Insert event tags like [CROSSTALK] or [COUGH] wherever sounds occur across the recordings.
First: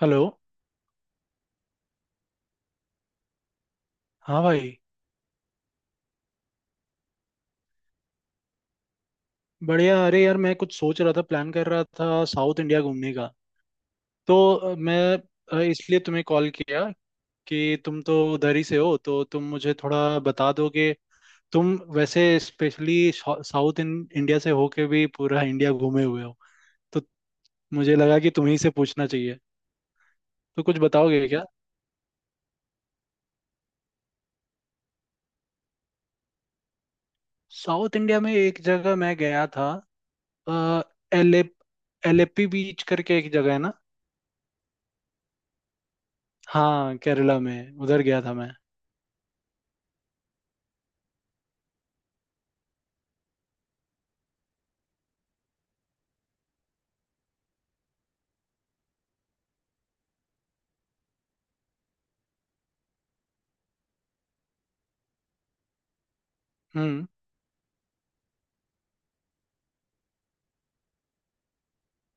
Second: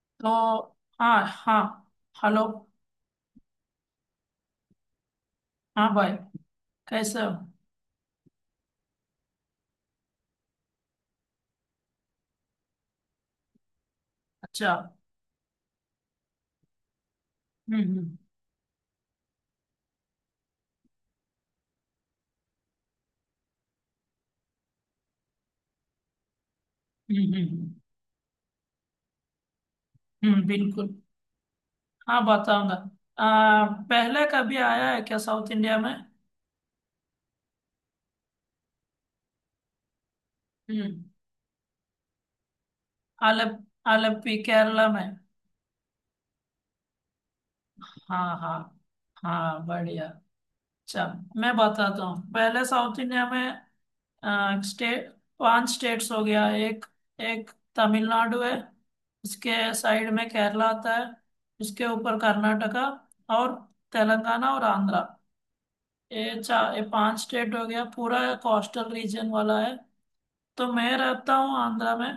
Hello. तो, हाँ हाँ। हेलो। हाँ भाई। हाँ भाई, कैसे हो? बढ़िया। अरे यार, मैं कुछ सोच रहा था, प्लान कर रहा था साउथ इंडिया घूमने का। तो अच्छा। मैं इसलिए तुम्हें कॉल किया कि हम्म। तुम तो हम्म। उधर ही से हो, तो तुम मुझे थोड़ा बता दोगे। तुम वैसे स्पेशली साउथ इंडिया से होके भी पूरा इंडिया घूमे हुए हो, तो हम्म। हम्म। हम्म। मुझे लगा कि तुम्ही से पूछना चाहिए। हम्म। तो कुछ बिल्कुल। बताओगे क्या। हाँ, बताऊंगा। पहले कभी आया है क्या साउथ इंडिया में? साउथ इंडिया में एक जगह मैं गया था। हम्म। एले एलेपी बीच करके एक आलप जगह है ना। आलप्पी केरला में। हाँ, केरला में उधर गया था हाँ मैं। हाँ। हाँ बढ़िया। अच्छा। मैं बताता हूँ, पहले साउथ इंडिया में स्टेट, पांच स्टेट्स हो गया। एक, एक तमिलनाडु है। इसके साइड में केरला आता है। इसके ऊपर कर्नाटका और तेलंगाना और आंध्रा। ये चार, ये हम्म पांच स्टेट हो गया, पूरा कोस्टल रीजन वाला है। तो मैं रहता हूँ आंध्रा में।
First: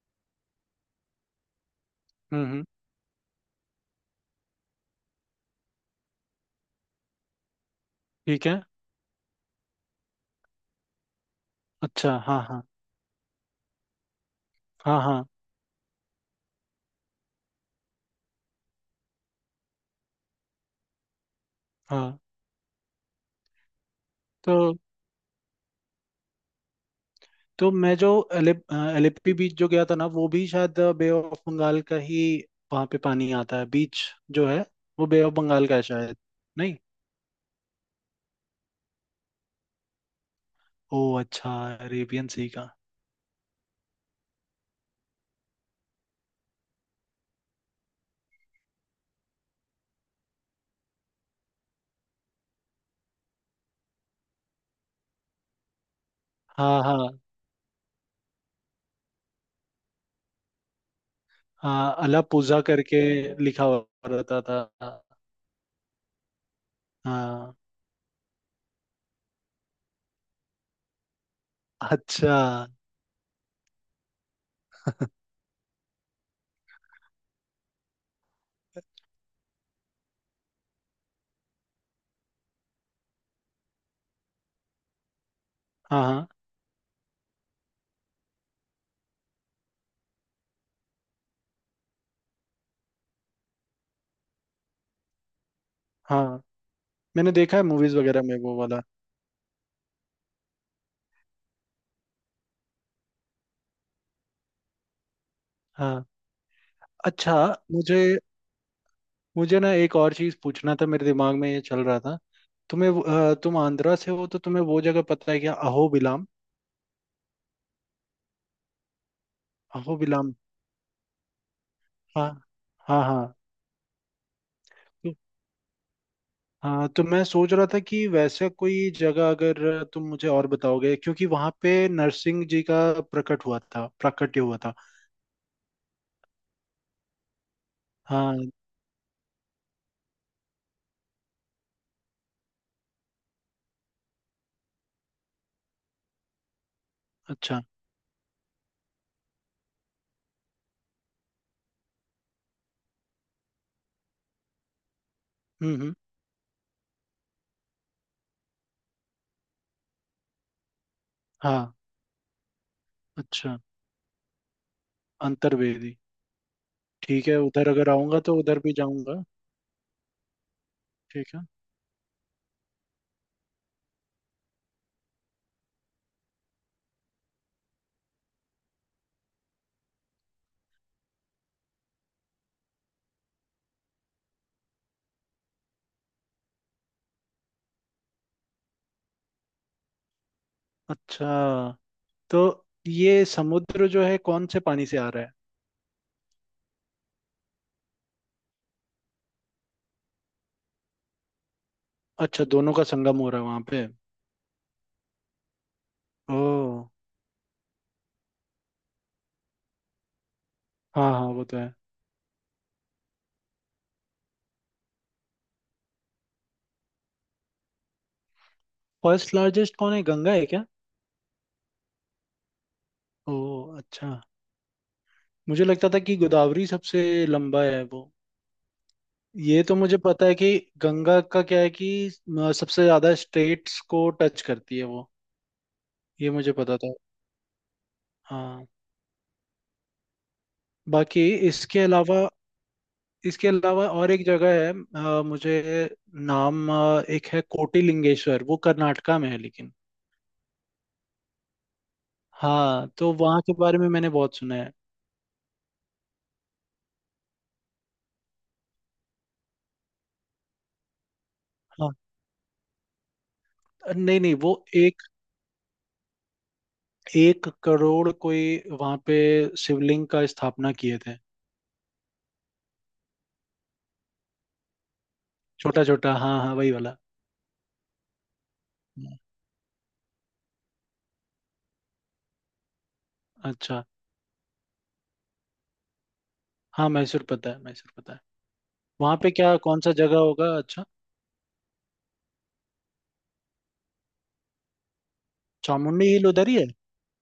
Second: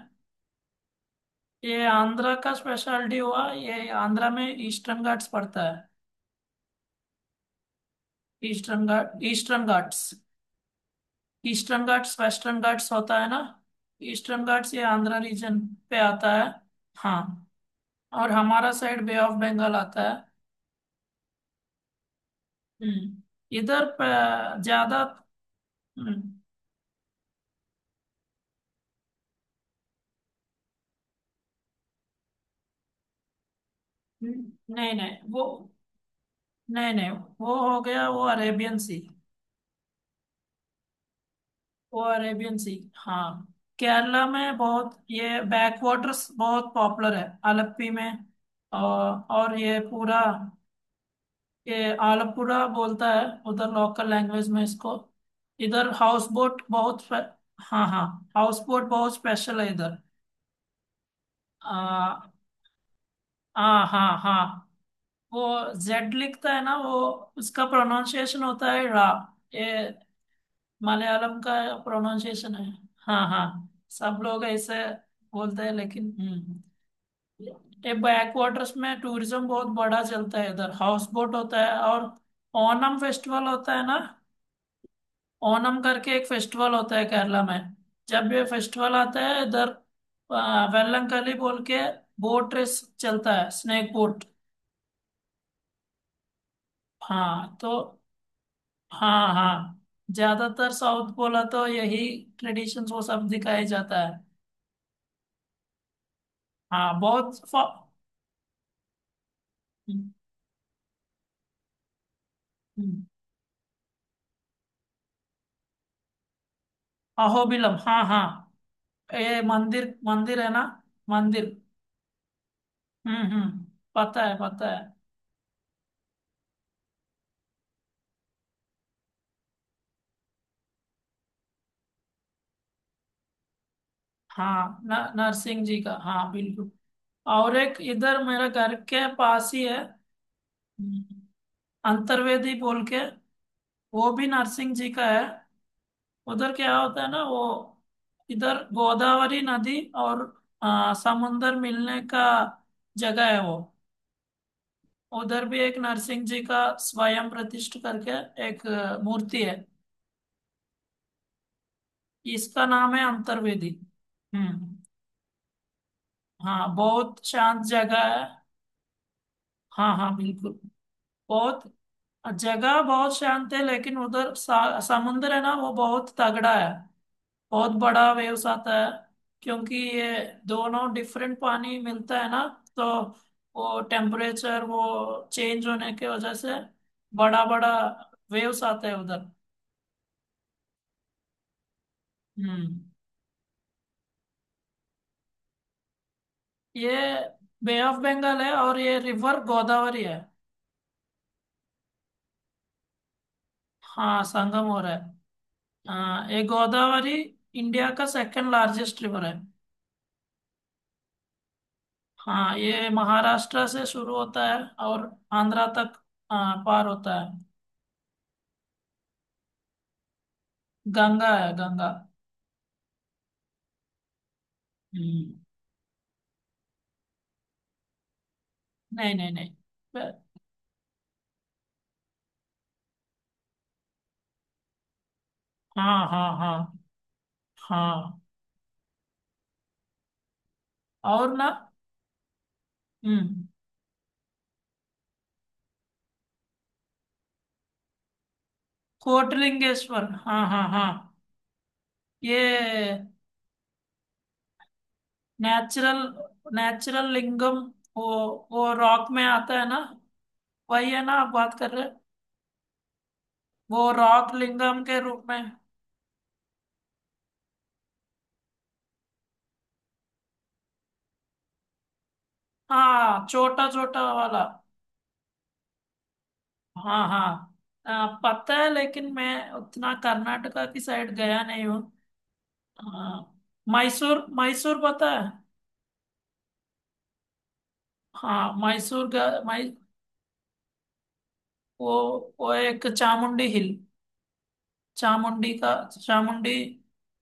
ये आंध्रा हम्म का हम्म, स्पेशलिटी हुआ, ये आंध्रा में ईस्टर्न घाट्स पड़ता है। ठीक है। ईस्टर्न घाट्स। ईस्टर्न अच्छा, घाट्स हाँ वेस्टर्न हाँ। घाट्स होता है ना। ईस्टर्न घाट्स ये हाँ आंध्रा हाँ। रीजन पे आता है। हाँ। और हमारा साइड बे ऑफ बंगाल आता है। हाँ। हम्म। इधर तो ज्यादा। हम्म। मैं जो एलेप एलेप्पी बीच जो गया था ना, वो भी शायद बे ऑफ बंगाल का ही। वहां पे पानी आता है बीच जो है, नहीं वो बे नहीं ऑफ वो। बंगाल का है शायद। नहीं। नहीं नहीं, वो हो गया वो अरेबियन सी। ओ अच्छा। वो अरेबियन सी अरेबियन का। सी, हाँ। केरला में बहुत ये बैक वाटर्स बहुत पॉपुलर है आलप्पी में। और ये पूरा ये आलपुरा बोलता है उधर लोकल लैंग्वेज में इसको। इधर हाउस बोट हाँ बहुत हाँ हाँ हाँ। हाउस बोट बहुत स्पेशल है इधर। हाँ। आ, अलापुजा करके आ, लिखा हुआ हाँ रहता था। हाँ। वो जेड लिखता है ना वो, हाँ। उसका प्रोनाउंसिएशन होता है रा। ये मलयालम का अच्छा। प्रोनाउंसिएशन है। हाँ हाँ। सब लोग ऐसे बोलते हैं लेकिन, हम्म। ये बैक वाटर्स में टूरिज्म बहुत बड़ा चलता है, इधर हाउस बोट होता है और ओनम फेस्टिवल होता है ना। ओनम हाँ करके एक हाँ फेस्टिवल होता है केरला में। जब ये फेस्टिवल आता है इधर वेलंकली बोल के बोट रेस चलता है, स्नेक बोट। हाँ। मैंने हाँ देखा है तो, मूवीज वगैरह में वो वाला। हाँ हाँ, ज्यादातर साउथ बोला तो यही ट्रेडिशन वो सब दिखाया जाता है। हाँ। हाँ, अच्छा। बहुत मुझे मुझे ना एक हम्म। और चीज पूछना था, मेरे दिमाग में ये चल रहा था। हम्म। तुम आंध्रा से हो तो तुम्हें वो जगह पता है क्या, अहोबिलाम। अहोबिलम, हाँ हाँ। ये मंदिर अहोबिलाम, मंदिर है ना। मंदिर। हाँ हाँ हम्म। हाँ। हम्म। पता है, पता है। तो- हाँ तो मैं सोच रहा था कि वैसा कोई जगह अगर तुम मुझे और बताओगे, क्योंकि वहां पे नरसिंह जी का प्रकट हुआ था, प्राकट्य हुआ था। हाँ, न, नरसिंह जी का, हाँ बिल्कुल। और एक इधर हाँ। मेरे घर के पास ही है। हम्म। अंतर्वेदी बोल के, वो भी नरसिंह जी का है। उधर क्या होता है ना, वो अच्छा। इधर गोदावरी नदी और समुंदर मिलने का जगह है वो। उधर भी एक हम्म। नरसिंह जी का स्वयं प्रतिष्ठ करके एक मूर्ति है। हाँ। इसका नाम है अच्छा। अंतर्वेदी। हम्म। अंतर्वेदी। हाँ, बहुत ठीक है, शांत उधर अगर जगह आऊंगा है। तो उधर भी जाऊंगा। हाँ हाँ, बिल्कुल। ठीक है। बहुत जगह बहुत शांत है लेकिन उधर समुंदर है ना वो बहुत तगड़ा है। बहुत बड़ा वेव्स आता है क्योंकि ये दोनों डिफरेंट पानी मिलता है ना। तो वो टेम्परेचर वो चेंज होने के वजह से बड़ा बड़ा वेव्स आते हैं उधर। अच्छा। तो हम्म। ये समुद्र जो है कौन से पानी से आ रहा है। ये बे ऑफ बंगाल है और ये रिवर गोदावरी है। अच्छा, दोनों का संगम हो रहा है वहां पे। हाँ, संगम हो रहा है। हाँ, ये ओ। गोदावरी इंडिया का सेकंड लार्जेस्ट रिवर है। हाँ हाँ वो तो है। हाँ, ये महाराष्ट्र से शुरू होता है और आंध्रा तक, हाँ, पार होता है। फर्स्ट लार्जेस्ट कौन है, गंगा है क्या। गंगा है गंगा। ओ। अच्छा। हम्म। मुझे लगता था कि गोदावरी सबसे लंबा है वो। नहीं नहीं नहीं। ये तो मुझे ब- पता है कि गंगा का क्या है कि सबसे ज्यादा स्टेट्स को टच करती है वो। हाँ हाँ ये मुझे हाँ पता था। हाँ। हाँ। बाकी और ना। इसके अलावा, हम्म। और एक जगह है मुझे नाम एक है कोटिलिंगेश्वर, वो कर्नाटका में है लेकिन। कोटलिंगेश्वर हाँ हाँ हाँ। हाँ ये तो वहाँ के बारे में मैंने बहुत सुना नेचुरल नेचुरल लिंगम, वो वो रॉक में आता है ना। वही है ना आप बात कर रहे है। हैं? वो नहीं रॉक नहीं वो लिंगम के एक रूप में। 1 करोड़ कोई वहां पे शिवलिंग का स्थापना किए थे। हाँ छोटा छोटा वाला। छोटा छोटा, हाँ हाँ वही वाला। हाँ हाँ। पता है लेकिन मैं उतना कर्नाटका की साइड गया नहीं हूँ। हाँ। अच्छा। मैसूर मैसूर पता है। हाँ मैसूर पता है, मैसूर पता है। हाँ, मैसूर वहां पे गया। क्या, कौन सा जगह होगा अच्छा। वो एक चामुंडी हिल। चामुंडी का चामुंडी हिल उधर चामुंडी। ही है।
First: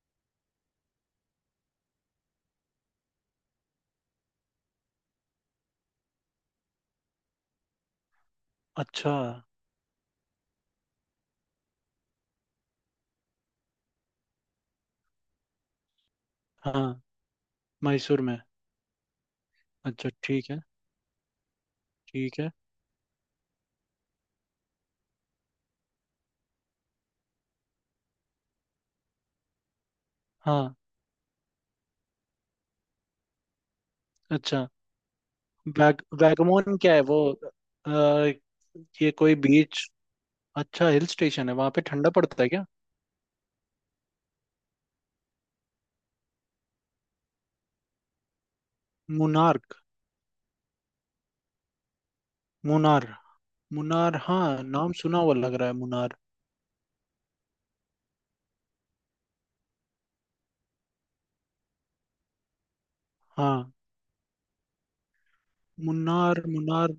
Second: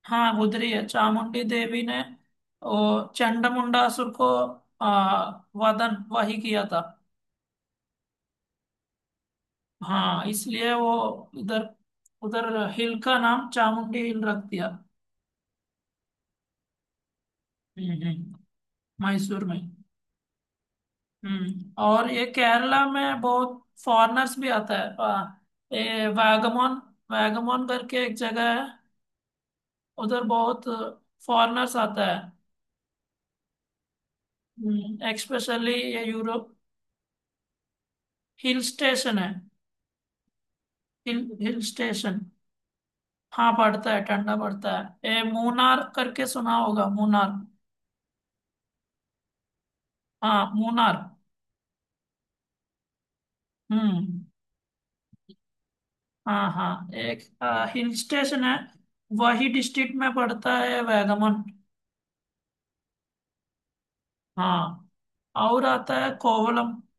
हाँ गुजरी है चामुंडी देवी ने, वो चंडमुंडा असुर को आ, वदन वही किया था। अच्छा। हाँ, इसलिए वो इधर उधर हिल का नाम चामुंडी हिल रख दिया। हाँ। हम्म। मैसूर में। मैसूर में। अच्छा ठीक है। हम्म। और ये ठीक है। केरला में बहुत फॉरेनर्स भी आता है ये वागमोन। वागमोन करके एक जगह है, उधर बहुत हाँ। फॉरेनर्स आता है, अच्छा। एक्सपेशली ये यूरोप। वैगमोन क्या है वो। अ, हिल ये स्टेशन है। कोई बीच। अच्छा, हिल हिल स्टेशन है, हिल वहां पे ठंडा स्टेशन। पड़ता है क्या। हाँ पड़ता है, ठंडा पड़ता है। ये मुनार करके सुना होगा? मुनार। मुनार्क। हाँ मुनार। मुनार। मुनार हम्म। हाँ, नाम सुना हुआ लग रहा है मुनार। हाँ हाँ, एक हिल स्टेशन है। वही डिस्ट्रिक्ट में पड़ता है वैगमन। हाँ। हाँ। और आता है मुन्नार कोवलम। मुन्नार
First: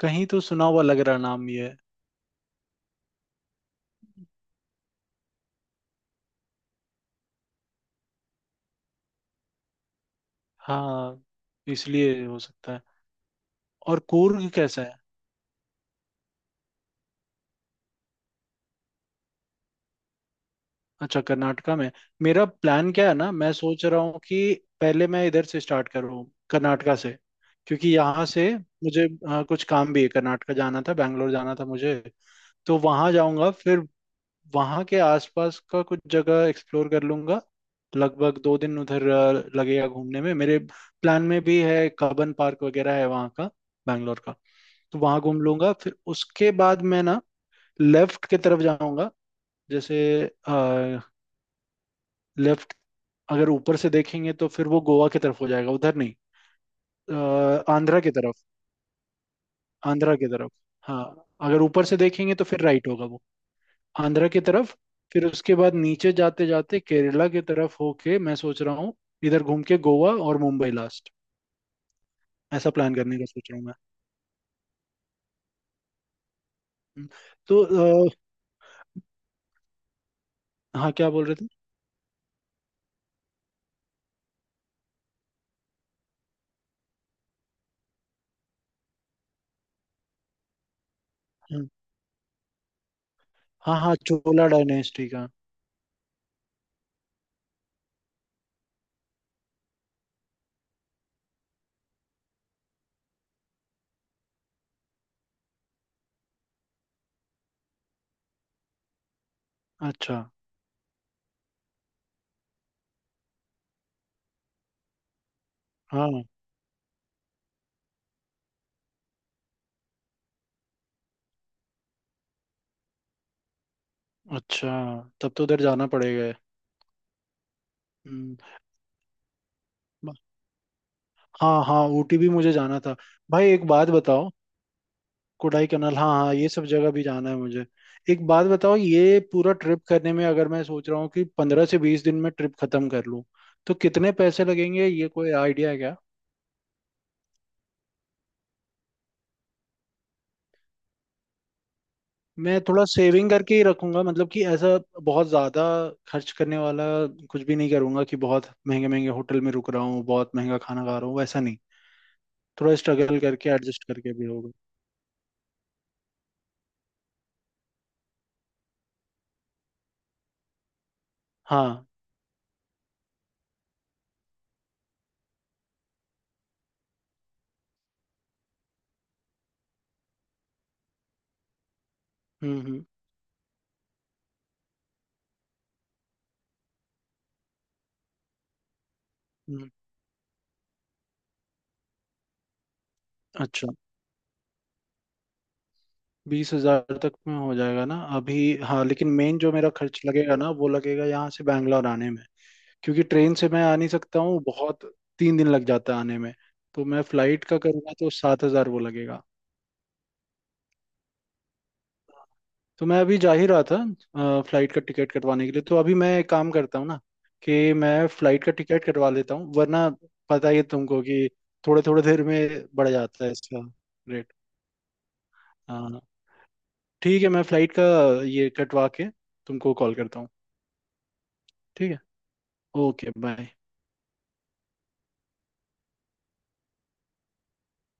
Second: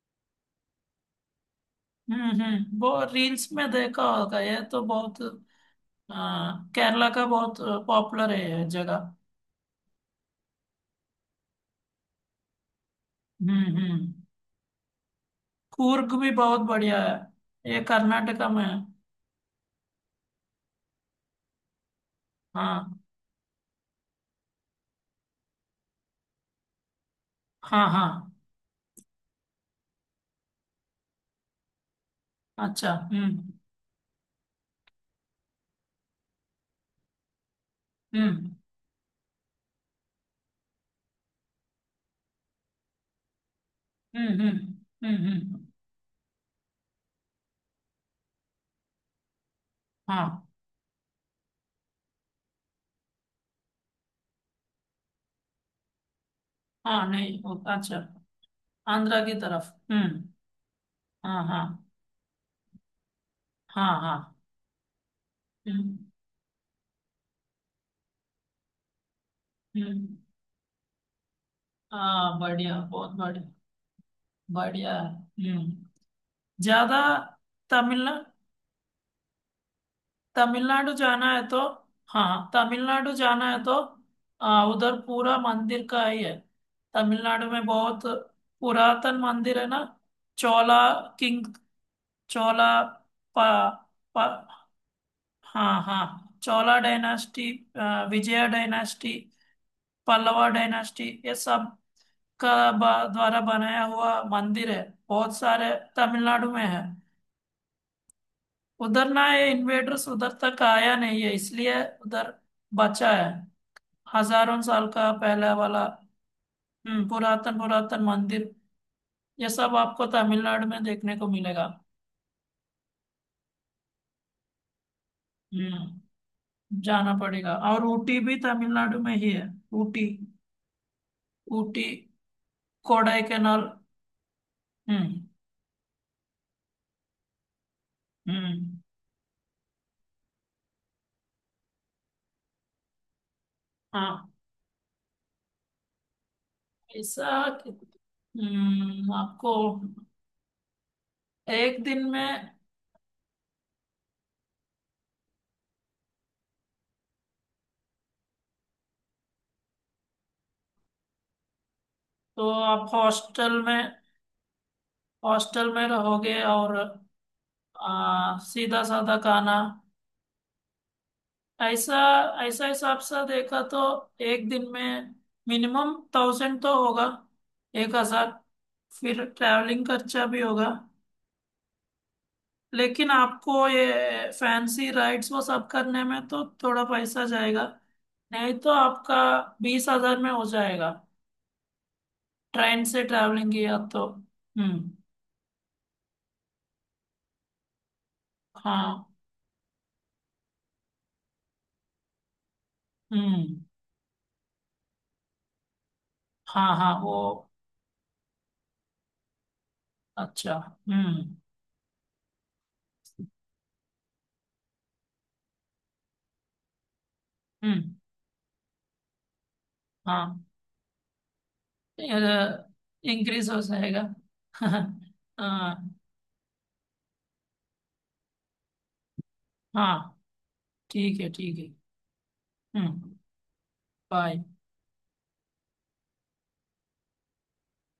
कहीं तो सुना हुआ लग रहा नाम ये। हम्म। हम्म। वो रील्स में देखा होगा। ये तो बहुत केरला का बहुत पॉपुलर है ये जगह। हाँ, इसलिए हो सकता है। हम्म। और हम्म। कूर्ग कैसा है। कूर्ग भी बहुत बढ़िया है, ये कर्नाटका में है। अच्छा, कर्नाटका में। मेरा प्लान हाँ क्या है ना, मैं सोच रहा हूँ कि पहले मैं इधर से स्टार्ट करूँ, कर्नाटका से। हाँ क्योंकि हाँ। यहाँ से मुझे कुछ काम भी है, कर्नाटका जाना था, बैंगलोर जाना था मुझे। तो अच्छा। वहां जाऊंगा, हम्म। फिर वहाँ के आसपास का कुछ जगह एक्सप्लोर कर लूंगा। लगभग हम्म। 2 दिन उधर लगेगा घूमने में मेरे। प्लान में भी है कबन पार्क वगैरह है वहाँ का, बैंगलोर का। हम्म। हम्म। तो हम्म। वहाँ घूम हम्म। लूंगा। फिर उसके बाद मैं ना लेफ्ट की तरफ जाऊंगा, जैसे हाँ लेफ्ट। अगर ऊपर से देखेंगे तो फिर वो गोवा की तरफ हो जाएगा उधर, नहीं हाँ। नहीं अच्छा। आंध्रा की तरफ। आंध्रा की तरफ। आंध्रा हम्म। की तरफ। हाँ, हाँ हाँ अगर ऊपर से देखेंगे तो फिर राइट होगा वो। हाँ हाँ। आंध्रा की तरफ। फिर उसके बाद हम्म। नीचे जाते जाते केरला की तरफ होके मैं सोच रहा हूँ, इधर घूम के हम्म। गोवा और मुंबई लास्ट। हाँ ऐसा बढ़िया, प्लान बहुत करने का बढ़िया। सोच रहा हूँ मैं। बढ़िया है। हम्म। ज्यादा हम्म, तो अ, तमिलनाडु। हाँ तमिलनाडु क्या बोल जाना रहे है थे। तो। हाँ तमिलनाडु जाना है तो उधर पूरा मंदिर का ही है। तमिलनाडु में बहुत पुरातन मंदिर है ना। चोला किंग। हम्म, चोला पा, हाँ हाँ, चोला पा, डायनेस्टी का। हाँ हाँ Chola dynasty, Vijay dynasty, Pallava dynasty ये सब का द्वारा बनाया हुआ मंदिर है। बहुत सारे तमिलनाडु में है। उधर ना ये इन्वेडर्स अच्छा। उधर तक आया नहीं है, इसलिए उधर बचा है, हजारों साल का पहला वाला। हाँ। हम्म। पुरातन पुरातन मंदिर, ये सब आपको तमिलनाडु में देखने को मिलेगा। अच्छा, तब तो उधर जाना हम्म। पड़ेगा। जाना पड़ेगा। और ऊटी भी हम्म, तमिलनाडु में ही है। ऊटी। ब- हाँ हाँ ऊटी। ऊटी भी मुझे जाना था। भाई एक कोडाईकनाल। बात बताओ। हम्म। कोडाईकनाल, हाँ हाँ ये सब जगह भी जाना है मुझे। एक बात बताओ, हम्म। ये पूरा ट्रिप करने में अगर मैं सोच रहा हूँ कि 15 से 20 दिन में ट्रिप खत्म कर लूँ तो कितने हाँ। पैसे लगेंगे, ये कोई आइडिया है क्या। ऐसा हम्म, आपको एक दिन में। मैं थोड़ा सेविंग करके ही रखूंगा, मतलब कि ऐसा बहुत ज्यादा खर्च करने वाला कुछ भी नहीं करूंगा कि बहुत महंगे महंगे होटल में रुक रहा हूँ, बहुत महंगा खाना खा रहा हूँ, वैसा नहीं। तो थोड़ा आप स्ट्रगल करके हॉस्टल एडजस्ट में करके भी होगा। हॉस्टल में रहोगे और सीधा साधा खाना। हाँ। ऐसा, ऐसा हिसाब से देखा तो एक दिन में मिनिमम 1,000 तो होगा, 1,000। फिर ट्रैवलिंग खर्चा भी होगा। हम्म हम्म लेकिन आपको ये फैंसी राइड्स वो सब करने में तो थोड़ा पैसा जाएगा। नहीं तो आपका हम्म, 20,000 में हो जाएगा, ट्रेन से ट्रैवलिंग अच्छा। किया तो। हम्म। 20 हजार तक में हो जाएगा ना अभी। हाँ हाँ। लेकिन मेन जो मेरा खर्च लगेगा ना वो लगेगा यहाँ से बैंगलोर आने में। क्योंकि ट्रेन से मैं हम्म। आ नहीं सकता हूँ, बहुत 3 दिन लग जाता है आने में। हाँ तो हाँ मैं वो। फ्लाइट का करूँगा तो 7 हजार वो लगेगा। अच्छा। हम्म। तो मैं अभी जा ही रहा था फ्लाइट का टिकट कटवाने के लिए, तो अभी मैं एक काम करता हूँ ना कि हम्म। मैं फ्लाइट का टिकट कटवा लेता हूँ, वरना हाँ, पता ही है तुमको कि थोड़े थोड़े देर में बढ़ जाता है इंक्रीज हो इसका जाएगा। रेट। [LAUGHS] हाँ। हाँ। ठीक है, मैं फ्लाइट का ये कटवा के तुमको कॉल हाँ। करता हूँ। ठीक है, ठीक है। ठीक है। ओके हम्म। बाय। बाय।